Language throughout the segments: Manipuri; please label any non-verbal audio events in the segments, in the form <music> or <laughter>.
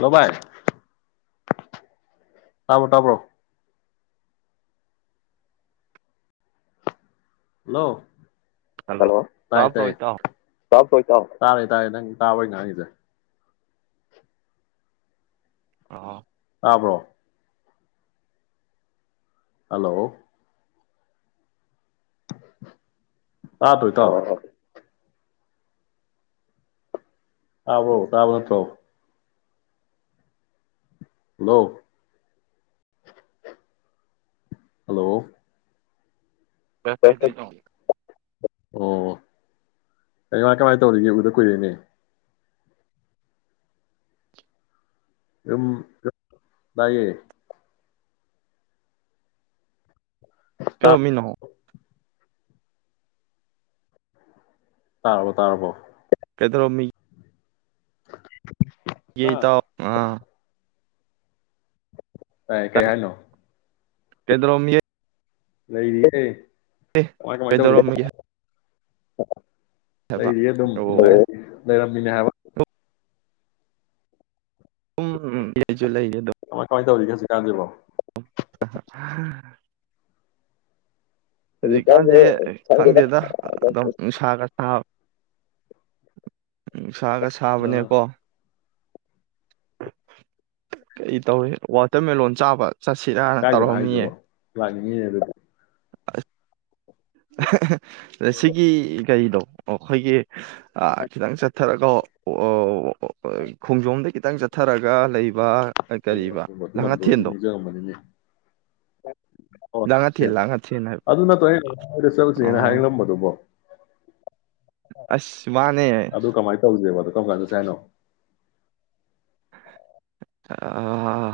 ꯂꯣꯕꯥꯏ ꯇꯥꯕ꯭ꯔꯣ ꯇꯥꯕ꯭ꯔꯣ ꯍꯜꯂꯣ ꯍꯜꯂꯣ ꯍꯂꯣ ꯇ ꯇꯥꯕ꯭ꯔꯣ ꯇꯥꯏ ꯏꯇꯥꯎ ꯇꯥꯔꯦ ꯇꯥꯔꯦ ꯅꯪ ꯇꯥꯕꯣꯏ ꯉꯥꯡꯉꯁꯦ ꯑ ꯇꯥꯕ꯭ꯔꯣ ꯍꯜꯂꯣ ꯑꯥ ꯇꯏ ꯇ ꯍꯥꯎꯥꯎ ꯑꯕꯣ ꯇꯥꯕ ꯅꯠꯇ꯭ꯔꯣ ꯅ ꯍꯜꯂꯣ ꯩꯗ ꯑꯣ ꯀ ꯉꯥꯏ ꯀꯃꯥꯏꯅ ꯇꯧꯔꯤꯒꯦ ꯎꯗ ꯀꯨꯏꯔꯦꯅꯦ ꯌꯝ ꯏꯌꯦ ꯀꯂꯣꯃꯤꯅꯍꯣ ꯇꯥꯔꯔꯕꯣ ꯇꯥꯔꯔꯕꯣ ꯀꯗ꯭ꯔꯣ ꯃꯤ ꯌꯦ ꯇ ꯑꯥ ꯑ ꯇ ꯀꯔꯤ ꯍꯥꯏꯅꯣ ꯀꯗꯔꯣ ꯃꯤ ꯌꯦ ꯂꯩꯣꯏꯔꯤꯑꯦ ꯄꯗꯔꯣ ꯑ ꯂꯩ ꯑꯣ ꯑꯗꯨꯔ ꯃꯤꯅ ꯍꯥꯏꯕ ꯑꯗꯨꯝ ꯎꯝ ꯌꯦꯁꯨ ꯂꯩꯌꯦ ꯑꯗꯨꯣ ꯇꯧꯔꯤ ꯈꯁꯤ ꯀꯥꯟꯗꯕꯣ <inaudible> ꯍꯧꯖꯤꯛꯀꯥꯟꯁꯦ ꯈꯪꯗꯦꯗ ꯑꯗꯨꯝ ꯅꯨꯡꯁꯥꯒ ꯁꯥꯕ ꯎ ꯎꯅꯨꯡꯁꯥꯒ ꯑꯥ ꯁꯥꯕꯅꯦꯀꯣ ꯀꯔꯤ ꯇꯧꯏ ꯋꯥꯇꯔꯃꯦꯂꯣꯟ ꯆꯥꯕ ꯆꯠꯁꯤꯔꯥꯅ ꯀꯥꯏꯗꯅꯣ ꯇꯧꯔꯝꯃꯤꯌꯦ ꯍꯥꯏꯗꯦꯕ ꯂꯥꯛꯅꯤꯡꯉꯤ ꯑꯗꯨꯗꯤ ꯁꯤꯒꯤ ꯀꯔꯤꯗꯣ ꯑꯩꯈꯣꯏꯒꯤ ꯑ ꯈꯤꯇꯪ ꯆꯠꯊꯔꯒ ꯈꯣꯡꯖꯣꯝꯗ ꯈꯤꯇꯪ ꯆꯠꯊꯔꯒ ꯂꯩꯕ ꯀ ꯀꯔꯤꯕ ꯑꯗꯨꯒꯨꯝꯕ ꯑꯗꯨ ꯂꯝꯗꯣ ꯑꯩꯁꯨ ꯂꯥꯡꯉꯊꯦꯜꯗꯣ ꯅꯤꯖꯔꯝꯝꯕꯅꯤꯅꯦ ꯂꯥꯡꯉꯊꯦꯜ ꯂꯥꯡꯉꯊꯦꯜ ꯍꯥꯏꯕ ꯑꯗꯨ ꯅꯠꯇꯦ ꯁꯜꯁꯅ ꯑꯣ ꯍꯥꯏꯂꯝꯝꯕꯗꯨꯕꯣ ꯑꯁ ꯃꯥꯅꯦ ꯑꯗꯨ ꯀꯃꯥꯏꯅ ꯇꯧꯁꯦꯕꯗꯣ ꯀꯔꯝ ꯀꯥꯟꯗ ꯆꯦ ꯍꯥꯏꯅꯣ ꯑ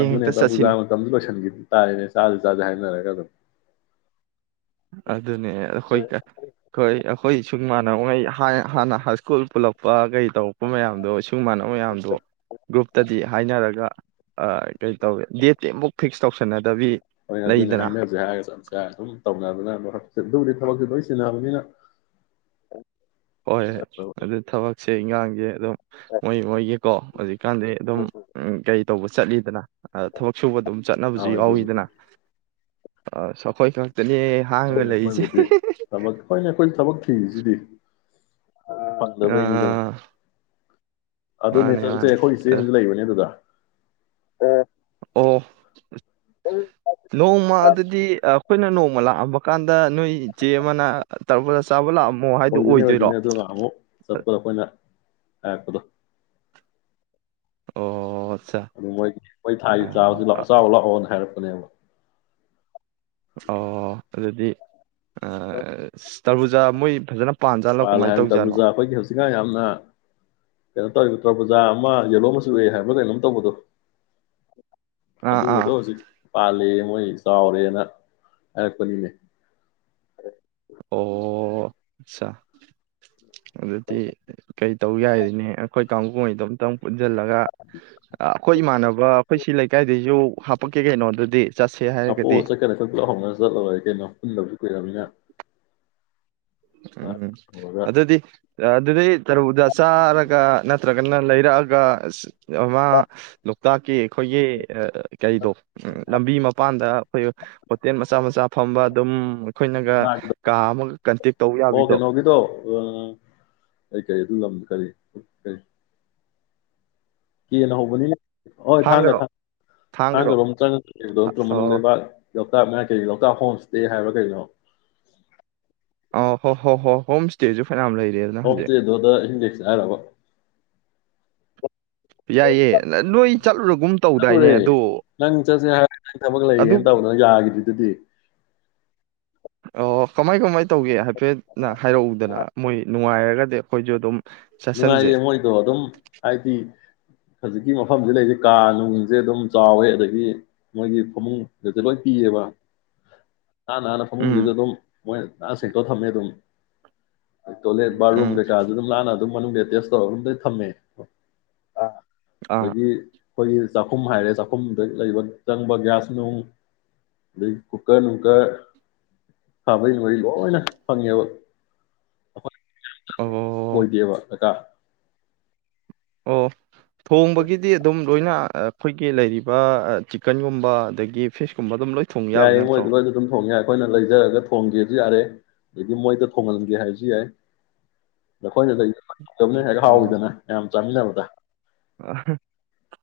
ꯑꯗꯨꯅꯕꯨꯖꯥ ꯃꯇꯝꯖ ꯂꯁꯟꯒꯗꯤ ꯇꯥꯔꯅꯦ ꯆꯗ ꯆꯗ ꯍꯥꯏꯅꯔꯦ ꯀ ꯑꯗꯨꯝ ꯑꯗꯨꯅꯦ ꯑꯩꯈꯣꯏ ꯍꯣꯏ ꯑꯩꯈꯣꯏ ꯁꯨꯝ ꯃꯥꯟꯅꯉꯩ ꯍꯥꯟꯅ ꯍꯥꯏ ꯁ꯭ꯀꯨꯜ ꯄꯨꯜꯂꯛꯄ ꯀꯩ ꯇꯧꯔꯛꯄ ꯃꯌꯥꯝꯗꯣ ꯁꯒꯨꯝ ꯃꯥꯟꯅꯕ ꯃꯌꯥꯝꯗꯣ ꯒ꯭ꯔꯨꯞꯇꯗꯤ ꯍꯥꯏꯅꯔꯒ ꯑꯥ ꯀꯩ ꯇꯧꯋꯦ ꯗꯦꯠꯇꯤ ꯑꯃꯨꯛ ꯐꯤꯛꯁ ꯇꯧꯁꯟꯅꯗꯦ ꯍ ꯑꯣꯏꯅ ꯑꯗꯨꯅꯦ ꯍꯥꯏꯅꯁꯦ ꯍꯥꯏꯔꯒ ꯆꯠꯁꯦ ꯍꯥꯏ ꯑꯗꯨ ꯇꯧ ꯅ ꯑꯗꯨꯕꯨꯗꯤ ꯊꯕꯛꯇꯨ ꯂꯣꯏ ꯁꯤꯟꯅꯕꯅꯤꯅ ꯍꯣꯏꯣꯏ ꯑꯗꯨ ꯊꯕꯛꯁꯦ ꯏꯟꯈꯥꯡ ꯌꯦ ꯑꯗꯨꯝ ꯃꯣꯏ ꯃꯣꯏꯒꯤꯀꯣ ꯍꯧꯖꯤꯛꯀꯥꯟꯗꯤ ꯑꯗꯨꯝ ꯎ ꯀꯩ ꯇꯧꯕ ꯆꯠꯂꯤꯗꯅ ꯊꯕꯛ ꯁꯨꯕ ꯑꯗꯨꯝ ꯆꯠꯅꯕꯁꯨ ꯍꯣꯏ ꯑꯗꯨꯕꯨꯗꯤ ꯌꯥꯎꯋꯤꯗꯅ ꯑ ꯁꯈꯣꯏ ꯈꯪ ꯍꯣꯏꯅꯦ ꯑꯩꯈꯣꯏꯕꯨꯗꯤ ꯊꯕꯛ ꯑꯩꯈꯣꯏꯅꯦ ꯑꯩꯈꯣꯏ ꯊꯕꯛ ꯊꯦꯡꯖꯕꯤ ꯐꯪꯂꯕꯩꯅꯤꯗꯔ ꯑꯥ ꯃꯥꯅꯤ ꯑꯗꯨꯅꯦꯆꯦ ꯃꯥꯅꯤ ꯑꯩꯈꯣꯏ ꯏꯆꯦ ꯑ ꯑꯃꯁꯁꯨ ꯂꯩꯕꯅꯦ ꯑꯗꯨꯗ ꯑ ꯑꯣ ꯅꯣꯡꯃ ꯑꯗꯨꯗꯤ ꯑꯩꯈꯣꯏꯅ ꯅꯣꯡꯃ ꯂꯥꯛꯑꯝꯕ ꯀꯥꯟꯗ ꯅꯣꯏ ꯏꯆꯦ ꯑꯃꯅ ꯇꯔꯕꯜꯗ ꯆꯥꯕ ꯂꯥꯛꯑꯝꯕ ꯑꯣꯏꯗꯣꯏꯅꯤ ꯑꯣꯏꯗꯣꯏꯅꯦ ꯑꯗꯨꯒ ꯑꯃꯨꯛ ꯆꯠꯄꯗ ꯑꯩꯈꯣꯏꯅ ꯍꯥꯏ ꯀꯗꯣ ꯑꯣ ꯑꯠꯆꯥ ꯑꯗꯨ ꯃꯣꯏꯒꯤ ꯃꯣꯏ ꯊꯥꯒꯤ ꯆꯥꯕꯁꯤ ꯑ ꯆꯥꯎꯕ ꯂꯥꯛꯑꯣꯅ ꯍꯥꯏꯔꯣ ꯀꯅꯕ ꯑꯣ ꯑꯗꯨꯗꯤ ꯇꯔꯕꯨꯖꯥ ꯃꯣꯏ ꯐꯖꯅ ꯄꯥꯟꯖꯥꯠꯂꯣ ꯄꯥꯜ ꯀꯃꯥꯏꯅ ꯍꯥꯏꯅ ꯇꯔ ꯇꯧꯖꯥꯠꯅꯣ ꯄꯨꯕꯨꯖꯥ ꯑꯩꯈꯣꯏꯒꯤ ꯍꯧꯖꯤꯛꯀꯥꯟ ꯌꯥꯝꯅ ꯀꯩꯅꯣ ꯇꯧꯔꯤꯕ ꯇꯔꯕꯨꯖꯥ ꯑꯃ ꯌꯦꯂꯣ ꯑꯃꯁꯨ ꯎꯑꯦ ꯍꯥꯏꯕꯗꯩꯅꯝ ꯀꯗ ꯑꯥ ꯑꯥ ꯑꯗꯨꯕꯨꯗꯣ ꯍꯧꯖꯤꯛ ꯄꯥꯜꯂꯤ ꯃꯣꯏ ꯆꯥꯎꯔꯦꯅ ꯍꯥꯏꯔꯛꯄꯅꯤꯅꯦ ꯑꯆꯥ ꯑꯗꯨꯗꯤ ꯀꯩ ꯇꯧ ꯌꯥꯏꯔꯤꯅꯦ ꯑꯩꯈꯣꯏ ꯀꯥꯡꯕꯨꯩ ꯑꯗꯨꯣꯝꯇꯪ ꯄꯨꯟꯁꯤꯜꯂꯒ ꯑꯩꯈꯣꯏ ꯏꯃꯥꯟꯅꯕ ꯑꯩꯈꯣꯏ ꯁꯤ ꯂꯩꯀꯥꯏꯗꯩꯁꯨ ꯍꯥꯄꯛꯀꯦ ꯀꯩꯅꯣꯗꯨꯗꯤ ꯆꯠꯁꯦ ꯍꯥꯏꯔꯒꯗꯤ ꯍꯥꯄꯣꯛꯑ ꯆꯠꯀꯅꯤ ꯑꯩꯈꯣꯏ ꯄꯨꯂꯞ ꯍꯧꯅꯔ ꯆꯠꯂ ꯂꯣꯏꯔꯦ ꯀꯩꯅꯣ ꯄꯨꯟꯗꯕꯁꯨ ꯀꯨꯏꯔꯕꯅꯤꯅ ꯎꯝ ꯇꯧꯔꯒ ꯑꯗꯨꯗꯗꯤ ꯑ ꯑꯗꯨꯗꯤ ꯔ ꯎꯗ ꯆꯥꯔꯒ ꯅꯠꯇ꯭ꯔꯒ ꯀꯟꯅ ꯂꯩꯔꯛꯑꯒ ꯑ ꯑꯃ ꯂ ꯇꯀꯤ ꯑꯩꯈꯣꯏꯒꯤ ꯀꯔꯤꯗꯣ ꯂꯝꯕꯤ ꯃꯄꯥꯟꯗ ꯍꯣ ꯍꯣꯇꯦꯜ ꯃꯆꯥ ꯃꯆꯥ ꯐꯝꯕ ꯑꯗꯨꯝ ꯑꯩꯈꯣꯏꯅꯒ ꯀꯥ ꯑꯃꯒ ꯀꯟꯇꯦꯛ ꯑꯣ ꯌꯥꯕꯤꯗꯣ ꯀꯩꯅꯣꯒꯤꯗꯣ ꯑꯩ ꯀꯔꯤ ꯑꯗꯨ ꯂꯝꯗ ꯀ ꯎ ꯀꯦꯅ ꯍꯧꯕꯅꯤꯅꯦ ꯍꯣꯏ ꯊꯥꯡꯒ ꯊꯥꯡꯒꯔꯣ ꯊ ꯊꯥꯡꯒ ꯊꯥꯡꯒꯔꯣ ꯔꯣꯝ ꯆꯪꯉ ꯂꯩꯕꯗꯨ ꯅꯠꯇ꯭ꯔꯣ ꯃꯅꯨꯡ ꯑꯣ ꯂꯩꯕꯥꯛ ꯂꯣꯛꯇꯥꯛ ꯃꯌꯥꯢꯗ ꯀꯩꯅꯣ ꯂꯣꯛꯇꯥꯛ ꯍꯣꯝ ꯏꯁꯇꯦ ꯍꯥꯏꯕ꯭ꯔꯥ ꯀꯩꯅꯣ ꯑ ꯍꯣ ꯍꯣ ꯍꯣ ꯍꯣꯝ ꯁ꯭ꯇꯦꯁꯨ ꯐꯅꯌꯥꯝ ꯂꯩ ꯑꯣꯐ ꯗꯦꯗꯣ ꯑꯗ ꯑꯍꯤꯡ ꯂꯦꯛꯁꯦ ꯍꯥꯏꯔꯕ ꯌꯥꯏꯌꯦ ꯅꯣꯏ ꯆꯠꯂꯨꯔꯒꯨꯝ ꯇꯧꯗꯥꯏꯅꯦ ꯆꯠꯂꯨꯔꯦ ꯑꯗꯣ ꯅꯪ ꯆꯠꯁꯦ ꯍꯥꯏꯔ ꯅꯪ ꯊꯕꯛ ꯑꯗꯨ ꯂꯩꯌꯦꯅ ꯇꯧꯗꯅ ꯌꯥꯒꯤꯗ꯭ꯔꯤꯗꯨꯗꯤ ꯑꯣ ꯀꯃꯥꯏ ꯀꯃꯥꯏ ꯇꯧꯒꯦ ꯍꯥꯏꯐꯦꯠ ꯅ ꯍꯥꯏꯔꯛꯎꯗꯅ ꯃꯣꯏ ꯅꯨꯡꯉꯥꯏꯔ ꯍꯥꯏꯔꯒꯗꯤ ꯑꯩꯈꯣꯏꯁꯨ ꯑꯗꯨꯝ ꯆꯠꯁꯟꯁꯦ ꯅꯨꯡꯉꯥꯏꯌꯦ ꯃꯣꯏꯗꯣ ꯑꯗꯨꯝ ꯍꯥꯏꯗꯤ ꯍꯧꯖꯤꯛꯀꯤ ꯃꯐꯝꯁꯤ ꯂꯩꯔꯤꯁꯦ ꯀꯥ ꯅꯨꯡꯁꯦ ꯑꯗꯨꯝ ꯆꯥꯎꯋꯦ ꯑꯗꯒꯤ ꯃꯣꯏꯒꯤ ꯐꯃꯨꯡꯒꯁꯦ ꯂꯣꯏ ꯄꯤꯌꯦꯕ ꯅꯥꯟ ꯅꯥꯟꯅ ꯐꯃꯨꯡꯁꯤꯗ ꯎꯝ ꯑꯗꯨꯝ ꯃꯣꯏꯁꯦ ꯅꯥꯟꯅ ꯁꯦꯡꯇꯣꯛꯑꯒ ꯊꯝꯃꯦ ꯑꯗꯨꯝ ꯇꯣꯢꯂꯦ ꯕꯥꯠꯔꯨꯝ ꯎꯝ ꯀꯩ ꯀꯥ ꯗꯨ ꯑꯗꯨꯝ ꯅꯥꯟꯅ ꯑꯗꯨꯝ ꯃꯅꯨꯡꯗ ꯑꯦꯇꯦꯁ ꯇꯧꯔꯒ ꯑꯗꯨꯝꯗ ꯊꯝꯃꯦ ꯑꯥ ꯑꯥ ꯑꯗꯒꯤ ꯑꯩꯈꯣꯏꯒꯤ ꯆꯥꯛꯈꯨꯝ ꯍꯥꯏꯔꯦ ꯆꯥꯛꯈꯨꯝꯗ ꯂꯩꯕ ꯆꯪꯕ ꯒ꯭ꯌꯥꯁ ꯅꯨꯡ ꯑꯗꯩ ꯀꯨꯀꯔ ꯅꯨꯡꯀꯔ ꯈꯥꯕꯩ ꯅꯨꯡꯕꯩ ꯂꯣꯏꯅ ꯐꯪꯉꯦꯕ ꯑꯣ ꯋꯥꯠꯇꯦꯕ ꯀꯩꯀꯥ ꯑꯣ ꯊꯣꯡꯕꯒꯤꯗꯤ ꯑꯗꯨꯝ ꯂꯣꯏꯅ ꯑꯩꯈꯣꯏꯒꯤ ꯂꯩꯔꯤꯕ ꯆꯤꯛꯀꯟꯒꯨꯝꯕ ꯑꯗꯒꯤ ꯐꯤꯁꯀꯨꯝꯕ ꯑꯗꯨꯝ ꯂꯣꯏ ꯊꯣꯡ ꯌꯥꯕ ꯌꯥꯏꯌꯦ ꯅꯠꯇ꯭ꯔꯣ ꯃꯣꯏꯗꯨꯒꯁꯨ ꯑꯗꯨꯝ ꯊꯣꯡ ꯌꯥꯦ꯭ ꯑꯩꯈꯣꯏꯅ ꯂꯩꯖꯔꯒ ꯊꯣꯡꯒꯦꯁꯨ ꯌꯥꯔꯦ ꯑꯗꯒꯤ ꯃꯣꯏꯗ ꯊꯣꯡꯍꯟꯒꯦ ꯍꯥꯏꯕꯁꯨ ꯌꯥꯏ ꯅꯈꯣꯏꯅ <unintelligible> ꯍꯦꯛ ꯍꯥꯎꯋꯤꯗꯅ ꯌꯥꯝ ꯆꯥꯝ꯭ꯃꯤꯟꯅꯕꯗ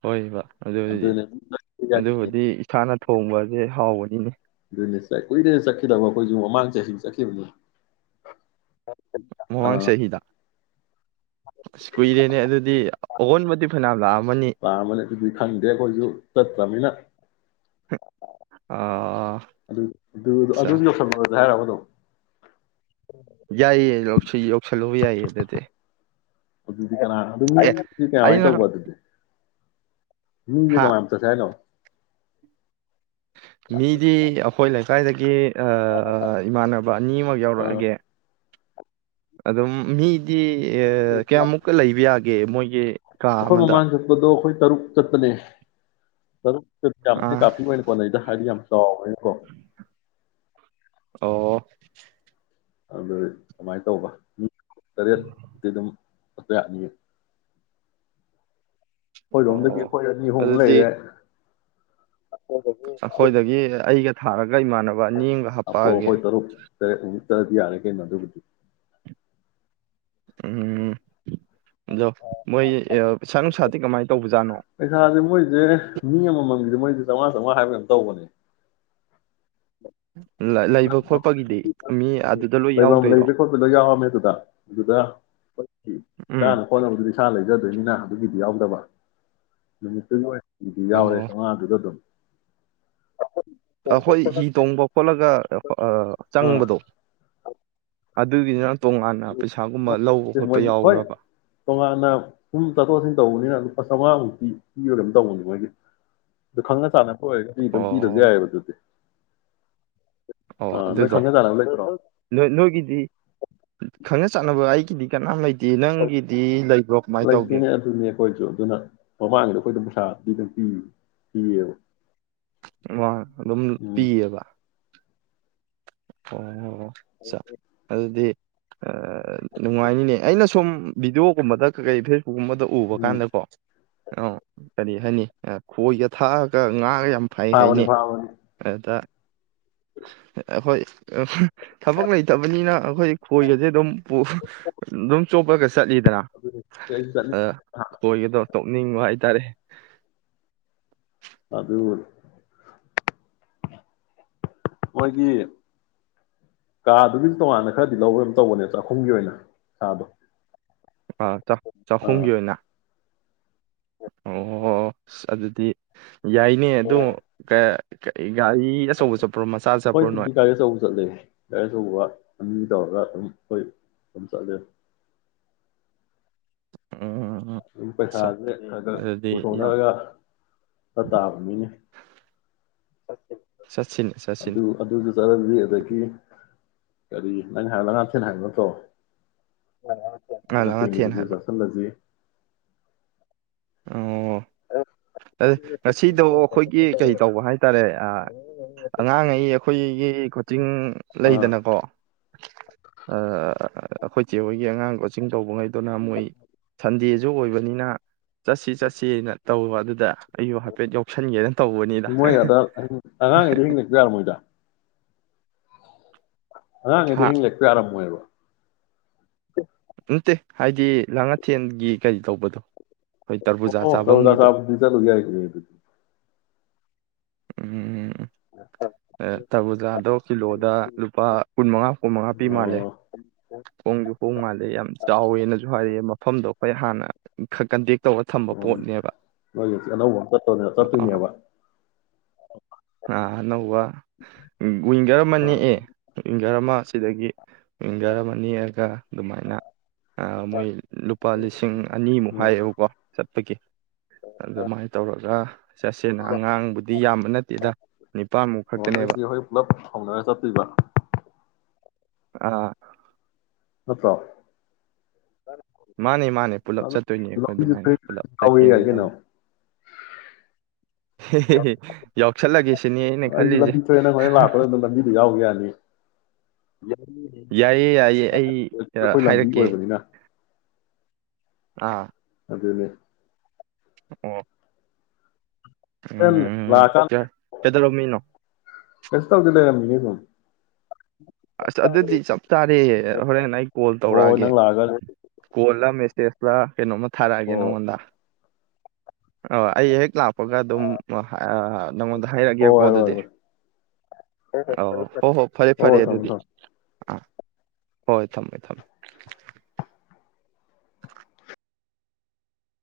ꯑꯣꯏꯕ ꯑꯗꯨꯕꯨꯗꯤ ꯑꯗꯨꯅꯦ ꯌꯥꯏꯅꯤ ꯑꯗꯨꯕꯨꯗꯤ ꯏꯁꯥꯅ ꯊꯣꯡꯕ ꯑꯗꯨ ꯍꯥꯎꯕꯅꯤꯅꯦ ꯀꯨꯏꯔꯦꯅꯦ ꯆꯠꯈꯤꯗꯕ ꯑꯩꯈꯣꯏꯁꯨ ꯃꯃꯥꯡ ꯆꯍꯤꯗ ꯆꯠꯈꯤꯕꯅꯤ ꯃꯃꯥꯡ ꯑꯥ ꯆꯍꯤꯗ ꯑꯁ ꯀꯨꯏꯔꯦꯅꯦ ꯑꯗꯨꯗꯤ ꯑꯑꯣꯟꯕꯗꯤ ꯐꯅꯌꯥꯝ ꯂꯥꯛꯑꯝꯃꯅꯤ ꯄꯥꯝꯕꯅꯦ ꯑꯗꯨꯗꯤ ꯈꯪꯗꯦ ꯑꯩꯈꯣꯏꯁꯨ ꯆꯠꯇ꯭ꯔꯕꯅꯤꯅ ꯑꯠꯆꯥ ꯑꯗꯨ ꯑꯗꯨ ꯌꯧꯁꯜꯂꯨꯔꯁꯦ ꯍꯥꯏꯔꯕ ꯑꯗꯨꯝ ꯁꯤ ꯌꯧꯁꯜꯂꯨꯕ ꯌꯥꯏꯌꯦ ꯑꯗꯨꯗꯤ ꯑꯗꯨ ꯀ ꯑꯗꯨꯝ ꯑꯦ ꯀꯃꯥꯏꯅ ꯇꯧꯕ ꯑꯩꯅ ꯑꯗꯨꯗꯤ ꯃꯤꯖꯦ ꯀꯃꯥꯏꯌꯥꯝꯝꯇꯁꯂꯣ ꯃꯤꯗꯤꯦ ꯑꯩꯈꯣꯏ ꯂꯩꯀꯥꯏꯗꯒꯤ ꯏꯃꯥꯟꯅꯕ ꯑꯅꯤꯃ ꯑꯥ ꯌꯥꯎꯔꯛꯑꯒꯦ ꯑꯗꯣ ꯃꯤꯗꯤ ꯑꯦ ꯀꯌꯥꯃꯨꯛꯀ ꯂꯩꯕ ꯌꯥꯒꯦ ꯃꯣꯏꯒꯤ ꯀꯥ ꯑꯩꯈꯣꯏ ꯑꯃꯗ ꯃꯃꯥꯡ ꯆꯠꯄꯗꯣ ꯑꯩꯈꯣꯏ ꯇꯔꯨꯛ ꯆꯠꯇꯅꯦ ꯇꯔꯨꯛ ꯐ ꯌꯥꯝꯝ ꯑꯥ ꯀꯥꯄꯤꯤ ꯄꯅꯤ ꯄꯣꯅ ꯏꯗ ꯍꯔꯤ ꯑꯝ ꯁꯣꯝ ꯑꯣ <inaudible> ꯑꯗꯨ ꯀꯃꯥꯏꯅ ꯇꯧꯕ ꯃꯤ ꯇꯔꯦꯛꯇꯤ ꯑꯗꯨꯝ ꯑ ꯌꯥꯠꯅꯤꯌꯦ ꯑꯩꯈꯣꯏꯔꯣꯝꯗꯒꯤ ꯑꯣ ꯑꯩꯈꯣꯏ ꯑꯅꯤꯍꯣꯡ ꯑꯗꯨꯗꯤ ꯂꯩꯔꯦ ꯑꯩꯈꯣꯏꯗꯒꯤ ꯑꯩꯒ ꯊꯥꯛ ꯒ ꯏꯃꯥꯟꯅꯕ ꯑ ꯅꯦꯝꯒ ꯍꯥꯞꯄꯛꯑꯒꯦ ꯍꯨ ꯇꯗꯤ ꯌꯥꯔꯦ ꯀ ꯅꯊꯨꯒꯊ ꯎꯝ ꯌꯥ ꯃꯣꯏ ꯁꯥꯡꯁ ꯁꯥꯇꯀ ꯃꯥ ꯄꯩꯁꯥꯁꯦ ꯃꯣꯏꯁꯦ ꯃꯤ ꯑꯃꯃꯝꯒꯤꯗ ꯃꯣꯏ ꯆꯝꯃꯉꯥ ꯆꯉꯥ ꯍꯥꯏꯕꯅ ꯇꯧꯕꯅꯦ ꯂꯩꯕ ꯈꯣꯠꯄꯒꯤꯗꯤ ꯃꯤ ꯑꯗꯨꯗ ꯂꯣꯏ ꯂꯩꯐꯝ ꯌꯥꯎꯗꯣꯏꯔꯣ ꯂꯩꯕ ꯈꯣꯠꯄꯗ ꯌꯥꯎꯔꯝꯃꯦ ꯑꯗꯨꯗ ꯑꯗꯨꯗ ꯍꯣꯏ ꯎꯝ ꯆꯥꯅ ꯍꯣꯠꯅꯕꯗꯨꯗꯤ ꯏꯁꯥ ꯂꯩꯖ <unintelligible> ꯅꯤꯅ ꯑꯗꯨꯒꯤꯗꯤ ꯌꯥꯎꯗꯕ <unintelligible> ꯏꯗꯨ ꯑꯣ ꯌꯥꯎꯔꯦ ꯆꯥꯝꯃꯉꯥꯗꯨꯗ ꯑꯗꯨꯝ꯫ ꯑꯩꯈꯣꯏ ꯍꯤ ꯇꯣꯡꯕ ꯈꯣꯠꯂꯒ ꯑꯥ ꯆꯪꯕꯗꯣ꯫ ꯑꯗꯨꯒꯤ ꯃꯣꯏ ꯍꯣꯏ ꯌꯥꯎꯕ꯭ꯔꯕ ꯇꯣꯉꯥꯟꯅ ꯁꯨꯝ ꯆꯠꯊꯣꯛ ꯆꯠꯁꯤꯟ ꯇꯧꯕꯅꯤꯅ ꯂꯨꯄꯥ ꯆꯥꯝꯃꯉꯥꯃꯨꯛ꯫ ꯄꯤꯕ ꯀꯩꯅꯣꯝꯇꯧꯕꯅꯦ ꯃꯣꯏꯒꯤ ꯑꯗꯨ ꯈꯪꯅ ꯆꯥꯟꯅꯕ꯫ ꯍꯣꯏ <unintelligible> ꯑꯗꯨꯝ ꯄꯤꯗꯕꯁꯨ ꯑꯣ ꯌꯥꯏꯌꯦꯕ ꯑꯗꯨꯗꯤ꯫ ꯑꯣ ꯑꯥ ꯅꯣꯏ ꯑꯗꯨꯗꯣ ꯈꯪꯅ ꯆꯥꯟꯅꯕ ꯂꯩꯇ꯭ꯔꯣ ꯅꯣꯏꯒꯤꯗꯤ꯫ ꯈꯪꯅ ꯆꯥꯅꯕ ꯑꯩꯒꯤꯗꯤ ꯀꯅꯥꯝ ꯂꯩꯇꯦ ꯅꯪꯒꯤꯗꯤ ꯂꯩꯕ꯭ꯔꯣ ꯀꯃꯥꯏꯅ ꯇꯧꯒꯦ ꯂꯩꯇꯦꯅꯦ ꯑꯗꯨꯅꯦ ꯑꯩꯈꯣꯏꯁꯨ ꯑꯗꯨꯅ ꯃꯃꯥꯡꯒꯤꯗ ꯑꯩꯈꯣꯏ ꯑꯗꯨ ꯄꯩꯁꯥꯥ꯫ <unintelligible> ꯄꯤꯌꯦꯕ꯫ <unintelligible> ꯑꯗꯨꯝ ꯎꯝ ꯄꯤꯌꯦꯕ꯫ ꯑꯣ <unintelligible> ꯆ ꯑꯗꯨꯗꯤ꯫ ꯅꯨꯡꯉꯥꯏꯅꯤꯅꯦ ꯑꯩꯅ ꯁꯨꯝ ꯚꯗꯤꯑꯣꯒꯨꯝꯕꯗ ꯀꯩꯀꯩ ꯐꯦꯁ ꯒꯨꯝꯕꯗ ꯎꯕ ꯎꯝ ꯀꯥꯟꯗꯀꯣ꯫ ꯑ ꯀꯔꯤ ꯍꯥꯏꯅꯤ ꯈꯣꯏꯒ ꯊꯥꯛꯑꯒ ꯉꯥꯒ ꯌꯥꯝ꯫ ꯐꯩ ꯐꯥꯕꯅꯤ ꯍꯥꯏꯅꯦ ꯐꯥꯕꯅꯤ ꯑꯗ꯫ ꯑꯩꯈꯣꯏ ꯊꯕꯛ ꯂꯩꯇꯕꯅꯤꯅ꯫ ꯑꯩꯈꯣꯏ ꯈꯣꯏꯒꯁꯦ ꯑꯗꯨꯝ ꯑꯗꯨꯝ ꯆꯣꯞꯄꯒ ꯆꯠꯂꯤꯗꯅ ꯑꯗꯨꯅꯤ ꯁꯤ ꯑꯩꯁꯨ ꯆꯠꯅꯤꯡ ꯑꯗ ꯈꯣꯏꯒꯗꯣ꯫ ꯇꯣꯛꯅꯤꯡꯕ ꯍꯥꯏꯇꯥꯔꯦ꯫ ꯑꯗꯨ꯫ ꯃꯣꯏꯒꯤ ꯀꯥꯗꯨꯒꯤ ꯇꯣꯉꯥꯟꯅ ꯈꯔꯗꯤ ꯂꯧꯕꯝ ꯇꯧꯕꯅꯦꯕ ꯆꯥꯛꯈꯨꯝꯒꯤ ꯑꯣꯏꯅ ꯁꯥꯗꯣ꯫ ꯑꯥ ꯆ ꯆꯥꯈꯨꯝꯒꯤ ꯑꯣꯏꯅ꯫ ꯑꯣ ꯑꯗꯨꯗꯤ꯫ ꯌꯥꯏꯅꯦ ꯑꯗꯨ <unintelligible> <unintelligible> ꯑꯆꯧꯕ ꯆꯠꯄ꯭ꯔꯣ ꯃꯆꯥ ꯑꯩꯈꯣꯏ ꯆꯠꯄ꯭ꯔꯣ ꯅꯣꯏ ꯗꯨꯗꯤ ꯒꯥꯔꯤ ꯑꯆꯧꯕ ꯆꯠꯂꯦ ꯒꯥꯔꯤ ꯑꯆꯧꯕ꯫ <unintelligible> ꯑꯗꯨꯝ ꯆꯠꯂꯦ꯫ ꯎꯝ ꯎꯝ ꯑꯗꯨꯝ ꯑꯆꯥ ꯄꯩꯁꯥꯁꯦ ꯈꯒ ꯑꯗꯨꯗꯤ ꯌꯥꯝ ꯄꯨꯊꯣꯛꯅꯔꯒ ꯆꯠꯇꯥꯕꯅꯤꯅꯦ꯫ ꯆꯠꯁꯤꯅꯦ ꯆꯠꯁꯤꯅꯦ ꯑꯗꯨ ꯑꯗꯨꯗꯨ ꯆꯠꯔꯅꯤ ꯑꯗꯨꯗꯒꯤ꯫ ꯀꯔꯤ ꯅꯪ ꯍꯥꯏꯅ ꯉꯇꯅ ꯍꯥꯏꯅꯠꯇꯣ ꯉꯥ ꯂꯥꯡꯉꯊꯦꯟ ꯅꯠꯇꯦꯡꯒꯤꯗꯨꯁꯨ ꯍꯥꯏꯕ ꯆꯥꯁꯤꯜꯂꯁꯤꯦ ꯑꯣ ꯑꯗꯨ ꯉꯁꯤꯗꯣ ꯑꯩꯈꯣꯏꯒꯤ ꯀꯩ ꯇꯧꯕ ꯍꯥꯏꯇꯥꯔꯦ ꯑꯥ ꯑꯉꯥꯡꯉꯩ ꯑꯩꯈꯣꯏꯒꯤ ꯀꯣꯆꯤꯡ ꯑꯥ ꯂꯩꯗꯅꯀꯣ ꯑꯩꯈꯣꯏ ꯆꯦ ꯍꯣꯏꯒꯤ ꯑꯉꯥꯡ ꯀꯣꯆꯤꯡ ꯇꯧꯕꯉꯩ ꯑꯗꯨꯅ ꯃꯣꯏ ꯁꯟꯗꯦ ꯖ ꯑꯣꯏꯕꯅꯤꯅ ꯆꯠꯁꯤ ꯆꯠꯁꯤ ꯍꯥꯏꯅ ꯇꯧꯕ ꯗ ꯑꯩꯁꯨ ꯍꯥꯏꯐꯦꯠ ꯌꯥꯎꯁꯟꯒꯦꯅ ꯇꯧꯕꯅꯤꯗ ꯃꯣꯏ ꯑꯗ ꯑꯉꯥꯡꯉꯩꯗꯣ ꯍꯤꯡꯂꯛꯄ ꯌꯥꯔꯝꯃꯣꯏꯗ ꯍꯥꯡ ꯏꯗ ꯍꯥ ꯍꯤꯡ ꯂꯄꯤ ꯑꯔꯝ ꯑꯣꯏꯕ ꯅꯠꯇꯦ ꯍꯥꯏꯗꯤ ꯂꯥꯡ ꯑꯊꯦꯟꯒꯤ ꯀꯔꯤ ꯇꯧꯕꯗꯣ ꯑꯩꯈꯣꯏ ꯇꯔꯕꯨꯖꯥ ꯑꯣ ꯆꯥꯐꯝꯒꯤꯗꯣ ꯆꯧꯗꯁꯕꯗꯤ ꯆꯂ ꯌꯥꯏ ꯎꯝ ꯎꯝ ꯊꯕꯨꯖꯥꯗꯣ ꯀꯤꯂꯣꯗ ꯂꯨꯄꯥ ꯀꯨꯟꯃꯉꯥ ꯀꯨꯟꯃꯉꯥ ꯄꯤ ꯃꯥꯜꯂꯦ ꯑꯣ ꯍꯣꯡꯁꯨ ꯍꯣꯡ ꯃꯥꯜꯂꯦ ꯌꯥꯝ ꯆꯥꯎꯋꯦꯅꯁꯨ ꯍꯥꯏꯔꯛꯑꯌꯦ ꯃꯐꯝꯗꯣ ꯑꯩꯈꯣꯏ ꯍꯥꯟꯅ ꯀꯟꯇꯦꯛ ꯇꯧꯔ ꯊꯝꯕ ꯑꯣ ꯄꯣꯠꯅꯦꯕ ꯅꯣꯏ ꯉꯁꯤ ꯑꯅꯧꯕ ꯑꯃ ꯆꯠꯇꯣꯏꯅꯦ ꯑ ꯆꯠꯇꯣꯏꯅꯦꯕ ꯑ ꯑꯅꯧꯕ ꯋꯤꯡꯒꯔ ꯑꯃ ꯑꯥ ꯅꯦꯛꯑꯦ ꯄꯌꯥꯔ ꯑꯃ ꯑꯁꯤꯗꯒꯤ ꯌꯥꯔꯝꯃꯅꯤꯔꯒ ꯑꯗꯨꯃꯥꯏꯅ ꯃꯣꯏ ꯂꯨꯄꯥ ꯂꯤꯁꯤꯡ ꯑꯅꯤꯃꯨꯛ ꯑꯥ ꯍꯥꯏꯌꯦꯕꯀꯣ ꯇꯀꯤꯦ ꯑꯗꯨꯃꯥꯏꯅ ꯇꯧꯔꯒ ꯆꯠꯁꯦꯅ ꯑꯉꯥꯡꯕꯨꯗꯤ ꯌꯥꯝꯕ ꯅꯠꯇꯦꯗ ꯅꯤꯄꯥꯥꯟꯃꯨꯛ ꯑꯣ ꯅꯣꯏ ꯈꯛꯇꯅꯦꯕ ꯆꯦ ꯍꯣꯏ ꯄꯨꯂꯞ ꯍꯧꯅꯔ ꯆꯠꯇꯣꯏꯕ ꯑꯥ ꯃꯠꯇ꯭ꯔꯣ ꯃꯥꯅꯦ ꯃꯥꯅꯦ ꯄꯨꯂꯞ ꯆꯠꯇꯣꯏꯅꯦ ꯑꯩꯈꯣꯏ ꯑꯗꯨꯃꯥꯏꯅ ꯄꯨꯂꯞ ꯌꯥꯎꯋꯦ ꯆꯠꯀꯦꯅ ꯌꯥꯏ ꯀꯩꯅꯣ ꯇꯧꯔꯤ ꯌꯥꯎꯁꯜꯂꯒꯦ ꯁꯤꯅꯤ ꯑꯩꯅ ꯑꯩꯁꯨ ꯈꯜꯂꯤꯁꯦ ꯂꯝꯕꯤ ꯊꯣꯛꯑꯦꯅ ꯍꯣꯔꯅ ꯂꯥꯛꯄꯗ ꯑꯗꯨꯅ ꯂꯝꯕꯤꯗ ꯌꯥꯎꯈꯤ ꯌꯥꯅꯤ ꯌꯥꯏꯑꯦ ꯌꯥꯏꯌꯦꯦ ꯑꯩ ꯑꯩꯈꯣꯏ ꯂꯝꯕꯤ ꯍꯥꯏꯔꯛꯀꯦ ꯑꯣꯏꯕꯅꯤꯅ ꯑꯥ ꯑꯗꯅꯦ ꯑꯣ ꯍꯣꯔꯦꯟ ꯎꯝ ꯀꯌꯥ ꯀꯩꯗꯔꯣ ꯃꯤꯅꯣ ꯀꯦꯁ ꯇꯧꯗ ꯂꯩꯔꯅꯤ ꯑꯗꯨꯝ ꯑꯁ ꯑꯗꯨꯗꯤ ꯆꯞ ꯆꯥꯔꯦ ꯍꯣꯔꯦꯟ ꯑꯩ ꯀꯣꯜ ꯍꯣꯏ ꯍꯣꯏ ꯇꯧꯔꯛꯑꯒꯦ ꯅꯪ ꯂꯥꯛꯑꯒ ꯀꯣꯜꯂ ꯃꯦꯁꯦꯁ ꯄꯨ ꯀꯩꯅꯣꯝꯃ ꯊꯥꯔꯛꯑꯒꯦ ꯍꯣꯏ ꯅꯉꯣꯟꯗ ꯑ ꯑꯩ ꯍꯦꯛꯒ ꯂꯥꯛ ꯀꯄꯒ ꯑꯗꯨꯝ ꯅꯪꯉꯣꯟꯗ ꯍꯥꯏꯔꯛꯑꯒꯦꯀꯣ ꯍꯣꯏ ꯍꯣꯏ ꯑꯗꯨꯗꯤ ꯍꯣꯏ ꯑ ꯍꯣ ꯍꯣ ꯐꯔꯦ ꯐꯔꯦ ꯍꯣꯏ ꯊꯝꯃꯣ ꯑꯗꯨꯗꯤ ꯊꯝꯃꯣ ꯑꯥ ꯍꯣꯏ ꯊꯝꯃꯦ ꯊꯝꯃꯦ